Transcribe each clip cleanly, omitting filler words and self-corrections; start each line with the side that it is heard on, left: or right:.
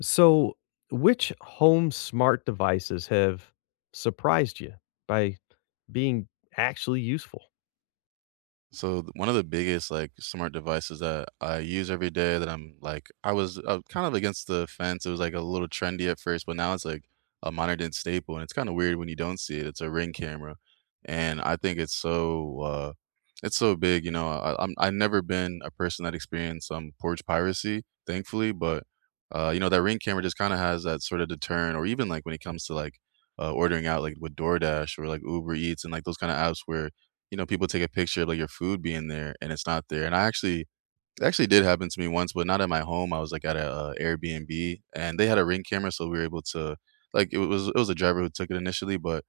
left: So, which home smart devices have surprised you by being actually useful?
right: One of the biggest like smart devices that I use every day that I'm like I was kind of against the fence. It was like a little trendy at first, but now it's like a modern day staple, and it's kind of weird when you don't see it. It's a ring camera, and I think it's so big. You know, I'm I've never been a person that experienced some porch piracy, thankfully, but you know that ring camera just kind of has that sort of deterrent, or even like when it comes to like ordering out like with DoorDash or like Uber Eats and like those kind of apps where you know, people take a picture of, like, your food being there, and it's not there, and I actually it actually did happen to me once, but not at my home. I was, like, at a, Airbnb, and they had a Ring camera, so we were able to, like, it was a driver who took it initially. But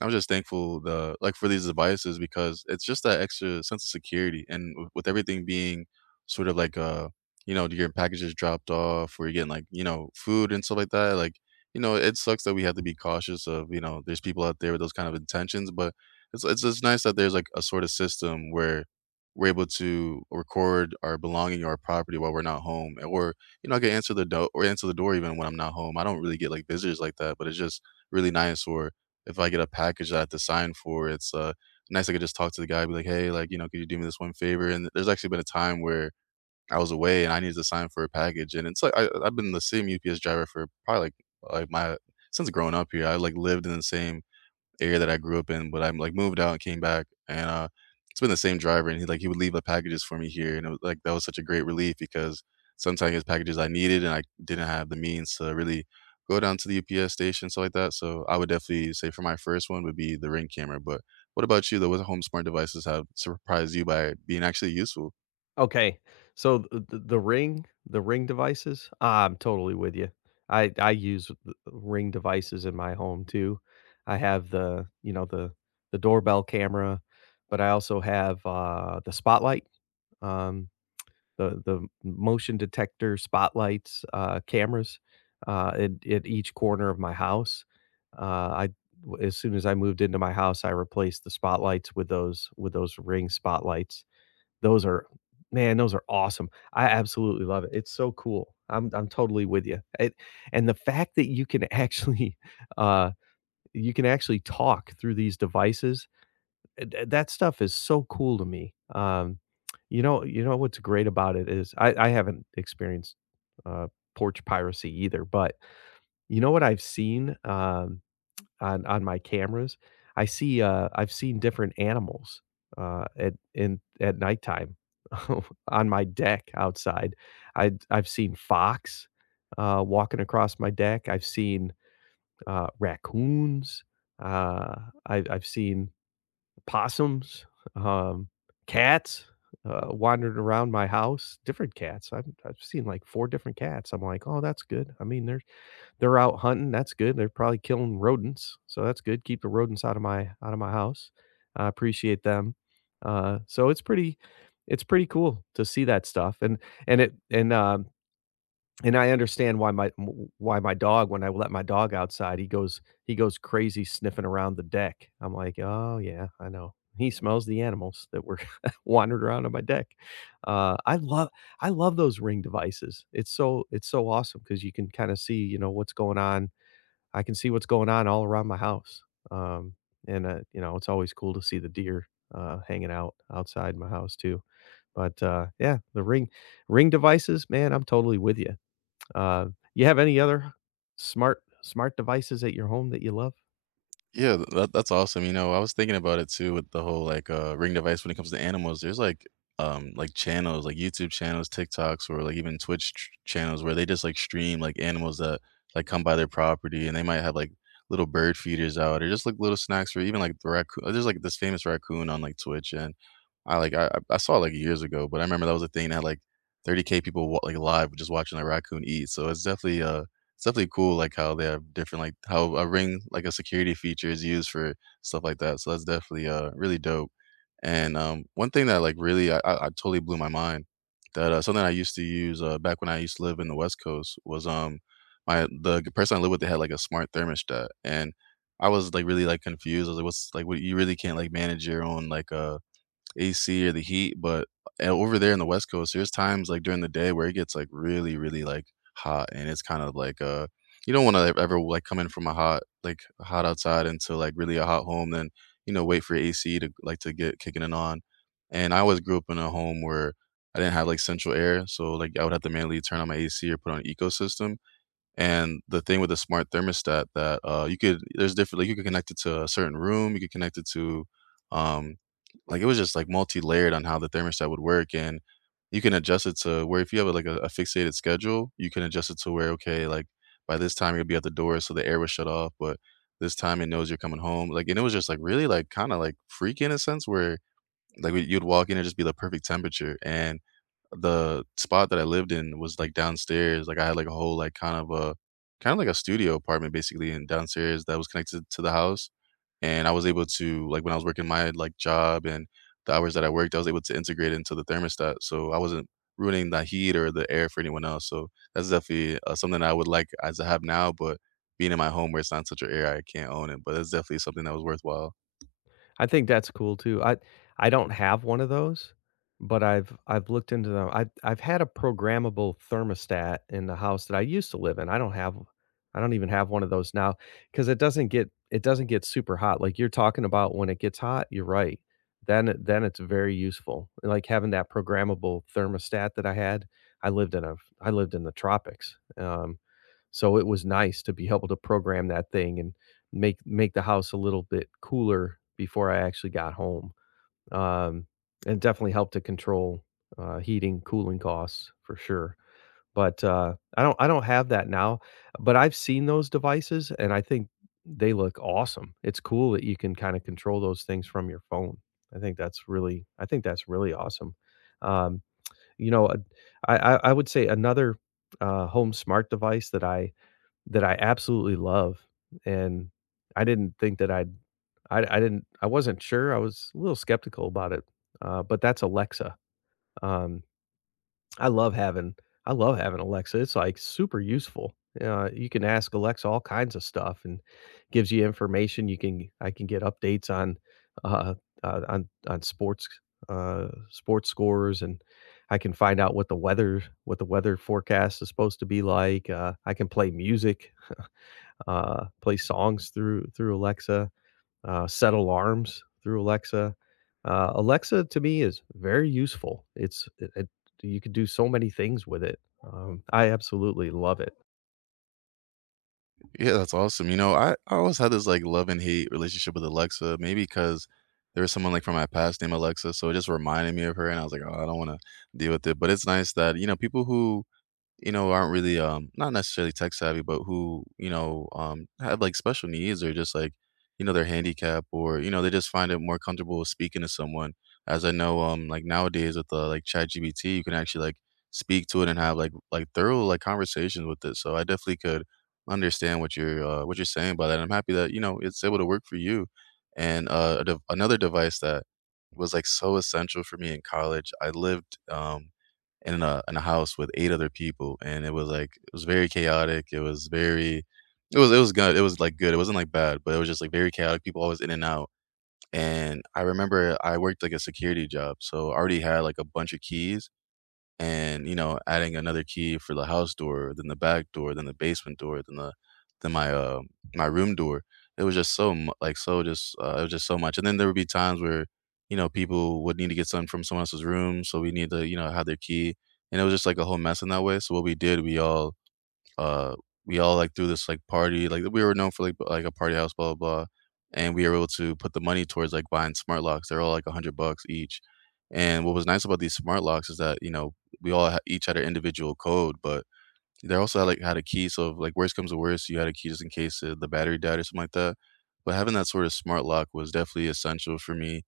right: I'm just thankful for these devices because it's just that extra sense of security, and w with everything being sort of like, you know, your packages dropped off or you're getting, like, you know, food and stuff like that, like, you know, it sucks that we have to be cautious of, you know, there's people out there with those kind of intentions. But it's just nice that there's, like, a sort of system where we're able to record our belonging or our property while we're not home, eh, or, you know, I can answer the door even when I'm not home. I don't really get, like, visitors like that, but it's just really nice. Or if I get a package that I have to sign for, nice I could just talk to the guy, be like, "Hey, like, you know, could you do me this one favor?" And there's actually been a time where I was away and I needed to sign for a package, and it's like I've been the same UPS driver for probably, like, my, since growing up here, I, like, lived in the same area that I grew up in, but I'm like moved out and came back. And it's been the same driver, and he would leave the packages for me here, and it was like that was such a great relief because sometimes his packages I needed and I didn't have the means to really go down to the UPS station, stuff like that. So I would definitely say for my first one would be the Ring camera. But what about you though? What home smart devices have surprised you by being actually useful?
left: Okay, so ring, the ring devices, I'm totally with you. I use ring devices in my home too. I have the the doorbell camera, but I also have the spotlight. Um, the motion detector spotlights, cameras, at each corner of my house. Uh, I w as soon as I moved into my house, I replaced the spotlights with those ring spotlights. Those are Man, those are awesome. I absolutely love it. It's so cool. I'm totally with you. It And the fact that you can actually, uh, you can actually talk through these devices th that stuff is so cool to me. You know what's great about it is I haven't experienced, uh, porch piracy either, but you know what I've seen, on my cameras? I see, I've seen different animals, at nighttime on my deck outside. I've seen fox, walking across my deck. I've seen, raccoons. Uh, I've seen possums, um, cats, wandered around my house, different cats. I've seen like 4 different cats. I'm like, "Oh, that's good." I mean, they're out hunting, that's good. They're probably killing rodents, so that's good. Keep the rodents out of my house. I appreciate them. So it's pretty cool to see that stuff, and and it and, um and I understand why my dog when I let my dog outside, he goes crazy sniffing around the deck. I'm like, "Oh, yeah, I know." He smells the animals that were wandered around on my deck. Uh, I love I love those Ring devices. It's so awesome because you can kinda see, you know, what's going on. I can see what's going on all around my house. Um, and, you know, it's always cool to see the deer, hanging out outside my house too. But, yeah, the Ring devices, man, I'm totally with you. Uh, you have any other smart devices at your home that you love?
right: Yeah, th that that's awesome. You know, I was thinking about it too with the whole, like, Ring device. When it comes to animals, there's, like, channels, like, YouTube channels, TikToks, or, like, even Twitch ch channels where they just, like, stream, like, animals that, like, come by their property, and they might have, like, little bird feeders out or just, like, little snacks for even, like, the raccoon. There's, like, this famous raccoon on, like, Twitch, and I saw it, like, years ago, but I remember that was a thing that, like, 30K people, wa like, live just watching a raccoon eat. So it's definitely it's definitely cool, like, how they have different, like, how a ring, like, a security feature is used for stuff like that. So that's definitely, really dope. And, one thing that, like, really I totally blew my mind, that, something I used to use, back when I used to live in the West Coast was, my the person I lived with, they had, like, a smart thermostat, and I was, like, really, like, confused. I was like, "What's," like, "What, you really can't, like, manage your own, like, AC or the heat. But over there in the West Coast, there's times like during the day where it gets like really like hot, and it's kind of like you don't want to ever like come in from a hot, like hot, outside into like really a hot home, then you know wait for AC to like to get kicking it on. And I always grew up in a home where I didn't have like central air, so like I would have to manually turn on my AC or put on an ecosystem. And the thing with the smart thermostat, that, you could, there's different like, you could connect it to a certain room, you could connect it to, um like, it was just, like, multi-layered on how the thermostat would work. And you can adjust it to where if you have, like, a fixated schedule, you can adjust it to where, okay, like, by this time, you'll be at the door, so the air was shut off, but this time, it knows you're coming home, like. And it was just, like, really, like, kinda, like, freaky in a sense where, like, you'd walk in, and just be the perfect temperature. And the spot that I lived in was, like, downstairs, like, I had, like, a whole, like, kind of a, kinda like a studio apartment basically, and downstairs that was connected to the house, and I was able to like, when I was working my, like, job and the hours that I worked, I was able to integrate into the thermostat, so I wasn't ruining the heat or the air for anyone else. So that's definitely, something I would like as I have now, but being in my home where it's not such an area, I can't own it. But that's definitely something that was worthwhile.
left: I think that's cool too. I don't have one of those, but I've looked into them. I've had a programmable thermostat in the house that I used to live in. I don't even have one of those now because it doesn't get super hot. Like you're talking about when it gets hot, you're right. Then it's very useful. Like having that programmable thermostat that I had. I lived in a I lived in the tropics. So it was nice to be able to program that thing and make the house a little bit cooler before I actually got home. Um, and definitely helped to control heating, cooling costs for sure. But I don't have that now. But I've seen those devices, and I think they look awesome. It's cool that you can kind of control those things from your phone. I think that's really awesome. Um, you know, I would say another home smart device that I absolutely love, and I didn't think that I'd I didn't I wasn't sure, I was a little skeptical about it, but that's Alexa, um, I love having I love having Alexa, it's, like, super useful, you can ask Alexa all kinds of stuff and gives you information, you can I can get updates uh, on sports, sports scores, and I can find out what the weather forecast is supposed to be like, I can play music, play songs through Alexa, set alarms through Alexa. Alexa to me is very useful. You could do so many things with it. I absolutely love it.
right: Yeah, that's awesome. You know, I always had this like love and hate relationship with Alexa, maybe because there was someone like from my past named Alexa. So it just reminded me of her. And I was like, oh, I don't want to deal with it. But it's nice that, you know, people who, you know, aren't really, not necessarily tech savvy, but who, you know, have like special needs or just like, you know, they're handicapped or, you know, they just find it more comfortable speaking to someone. As I know, like nowadays with like chat GBT, you can actually like speak to it and have like thorough like conversations with it. So I definitely could understand what you're saying by that. I'm happy that, you know, it's able to work for you. And, another device that was like so essential for me in college. I lived, in a house with 8 other people, and it was, like, it was very chaotic, it was very it was good, it was, like, good, it wasn't, like, bad, but it was just, like, very chaotic, people always in and out. And I remember I worked, like, a security job, so I already had, like, a bunch of keys. And you know adding another key for the house door, then the back door, then the basement door, then, the then my my room door, it was just so like so just it was just so much. And then there would be times where you know people would need to get something from someone else's room, so we need to, you know, have their key, and it was just like a whole mess in that way. So what we did, we all, uh, we all like threw this like party, like we were known for like like a party house, blah blah blah, and we were able to put the money towards like buying smart locks. They're all like $100 each. And what was nice about these smart locks is that you know each had our individual code, but they also had, like, had a key, so if, like, worst comes to worst, you had a key just in case, the battery died or something like that, but having that sort of smart lock was definitely essential for me,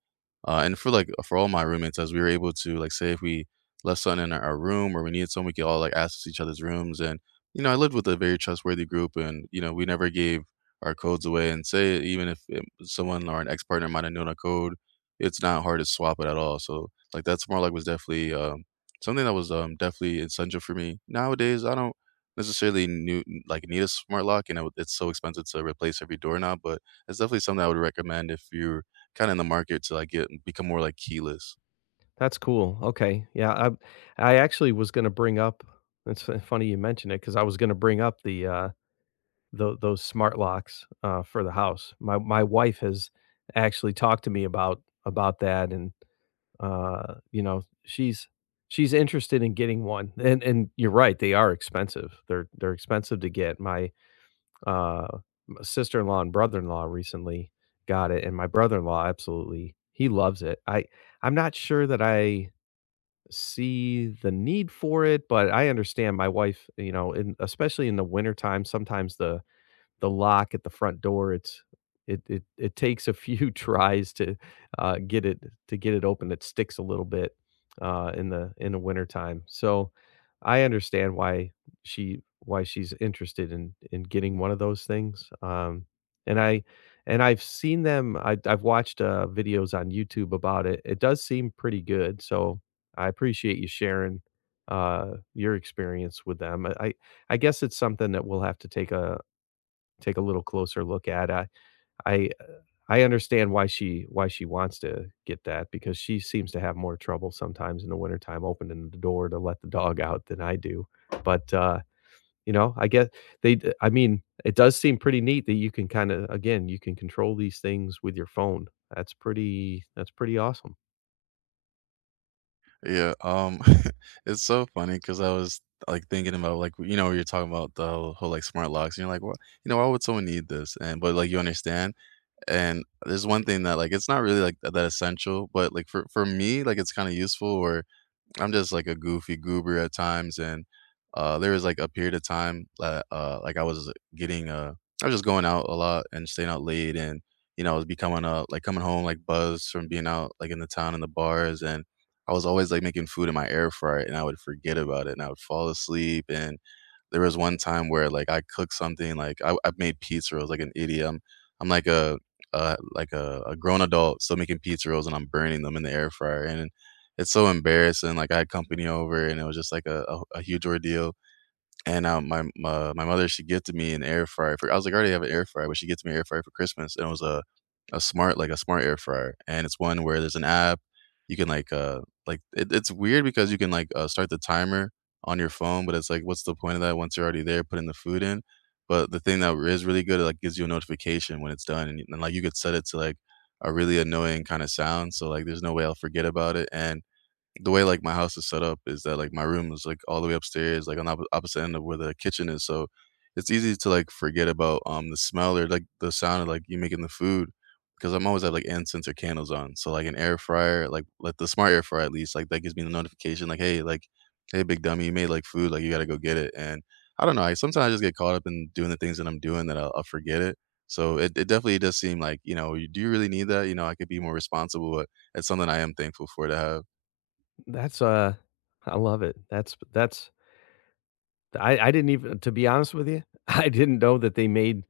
right: and for, like, for all my roommates, as we were able to, like, say if we left something in our room or we needed something, we could all, like, access each other's rooms, and, you know, I lived with a very trustworthy group and, you know, we never gave our codes away, and say even if, someone or an ex-partner might have known a code, it's not hard to swap it at all, so, like, that smart lock was definitely, something that was, definitely essential for me. Nowadays, I don't necessarily new like need a smart lock, and it's so expensive to replace every doorknob, but it's definitely something I would recommend if you're kind of in the market to like get become more like keyless.
left: That's cool. Okay, yeah, I actually was going to bring up. It's funny you mention it because I was going to bring up the those smart locks for the house. My wife has actually talked to me about that and you know, she's interested in getting one, and you're right, they are expensive. They're expensive to get. My, uh, m sister-in-law and brother-in-law recently got it, and my brother-in-law absolutely he loves it. I'm not sure that I see the need for it, but I understand my wife, you know, in especially in the wintertime, sometimes the lock at the front door. It takes a few tries to get it to get it open. It sticks a little bit in the wintertime. So I understand why she why she's interested in getting one of those things. And I and I've seen them. I've watched videos on YouTube about it. It does seem pretty good. So I appreciate you sharing your experience with them. I guess it's something that we'll have to take a little closer look at. I, uh, I understand why she wants to get that because she seems to have more trouble sometimes in the wintertime opening the door to let the dog out than I do. But, you know, I guess they d I mean, it does seem pretty neat that you can kinda again, you can control these things with your phone. That's pretty awesome.
right: Yeah, it's so funny because I was like thinking about like you know you're talking about the whole like smart locks, and you're like, well, you know, why would someone need this? And but like you understand, and there's one thing that like it's not really like that essential, but like for me, like it's kind of useful, or I'm just like a goofy goober at times, and there was like a period of time that like I was getting I was just going out a lot and staying out late, and you know I was becoming like coming home like buzzed from being out like in the town and the bars, and I was always like making food in my air fryer, and I would forget about it, and I would fall asleep, and there was one time where, like, I cooked something, like, I made pizza rolls like an idiot. I'm like a grown adult still making pizza rolls, and I'm burning them in the air fryer, and it's so embarrassing, like, I had company over, and it was just like a huge ordeal. And, my mother, she gifted me an air fryer, for I was like, "I already have an air fryer," but she gifted me an air fryer for Christmas, and it was a a smart air fryer, and it's one where there's an app, you can, like, it it's weird because you can, like, start the timer on your phone, but it's like, what's the point of that once you're already there putting the food in? But the thing that is really good, it, like, gives you a notification when it's done, and like, you could set it to, like, a really annoying kinda sound, so, like, there's no way I'll forget about it, and the way like my house is set up is that like my room is like all the way upstairs, like on the opposite end of where the kitchen is. So it's easy to like forget about the smell or like the sound of like you making the food because I'm always have like incense or candles on. So like an air fryer, like the smart air fryer at least, like that gives me the notification like hey, big dummy, you made like food, like you gotta go get it. And I don't know, I sometimes I just get caught up in doing the things that I'm doing that I'll forget it. So it definitely does seem like, you know, you do you really need that? You know I could be more responsible, but it's something I am thankful for to have.
left: That's, I love it. That's I didn't even, to be honest with you, I didn't know that they made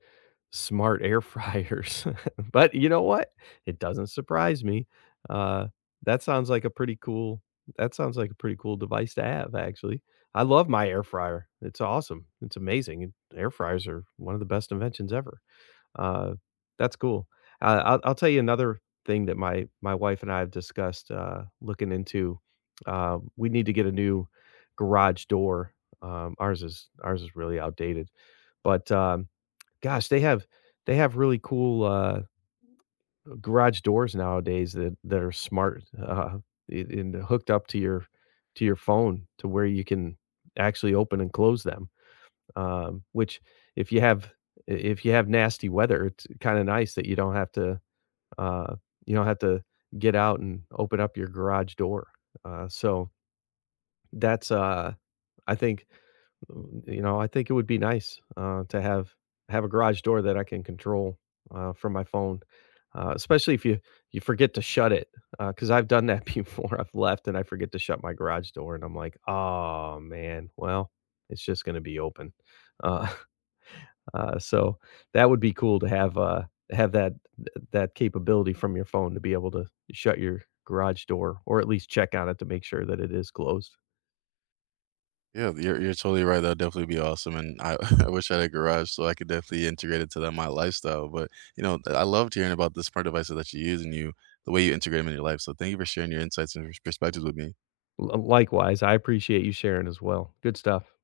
left: smart air fryers. But you know what? It doesn't surprise me. Uh, that sounds like a pretty cool that sounds like a pretty cool device to have, actually. I love my air fryer. It's awesome. It's amazing. And air fryers are one of the best inventions ever. Uh, that's cool. I'll tell you another thing that my wife and I have discussed looking into. We need to get a new garage door. Ours is really outdated, but gosh, they have really cool, garage doors nowadays that are smart, and hooked up to your phone to where you can actually open and close them, which if you have if you have nasty weather, it's kinda nice that you don't have to, uh, you don't have to get out and open up your garage door, so that's, I think you know, I think it would be nice, to have a garage door that I can control, from my phone, especially if you forget to shut it, because 'cause I've done that before. I've left and I forget to shut my garage door, and I'm like, "Oh, man, well, it's just gonna be open." Uh, so that would be cool to have, have that that capability from your phone to be able to shut your garage door or at least check on it to make sure that it is closed.
right: Yeah, you're totally right, that'd definitely be awesome, and I I wish I had a garage so I could definitely integrate it to that my lifestyle, but, you know, I loved hearing about the smart devices that you use and you the way you integrate them in your life, so thank you for sharing your insights and perspectives with me.
left: L Likewise, I appreciate you sharing as well. Good stuff.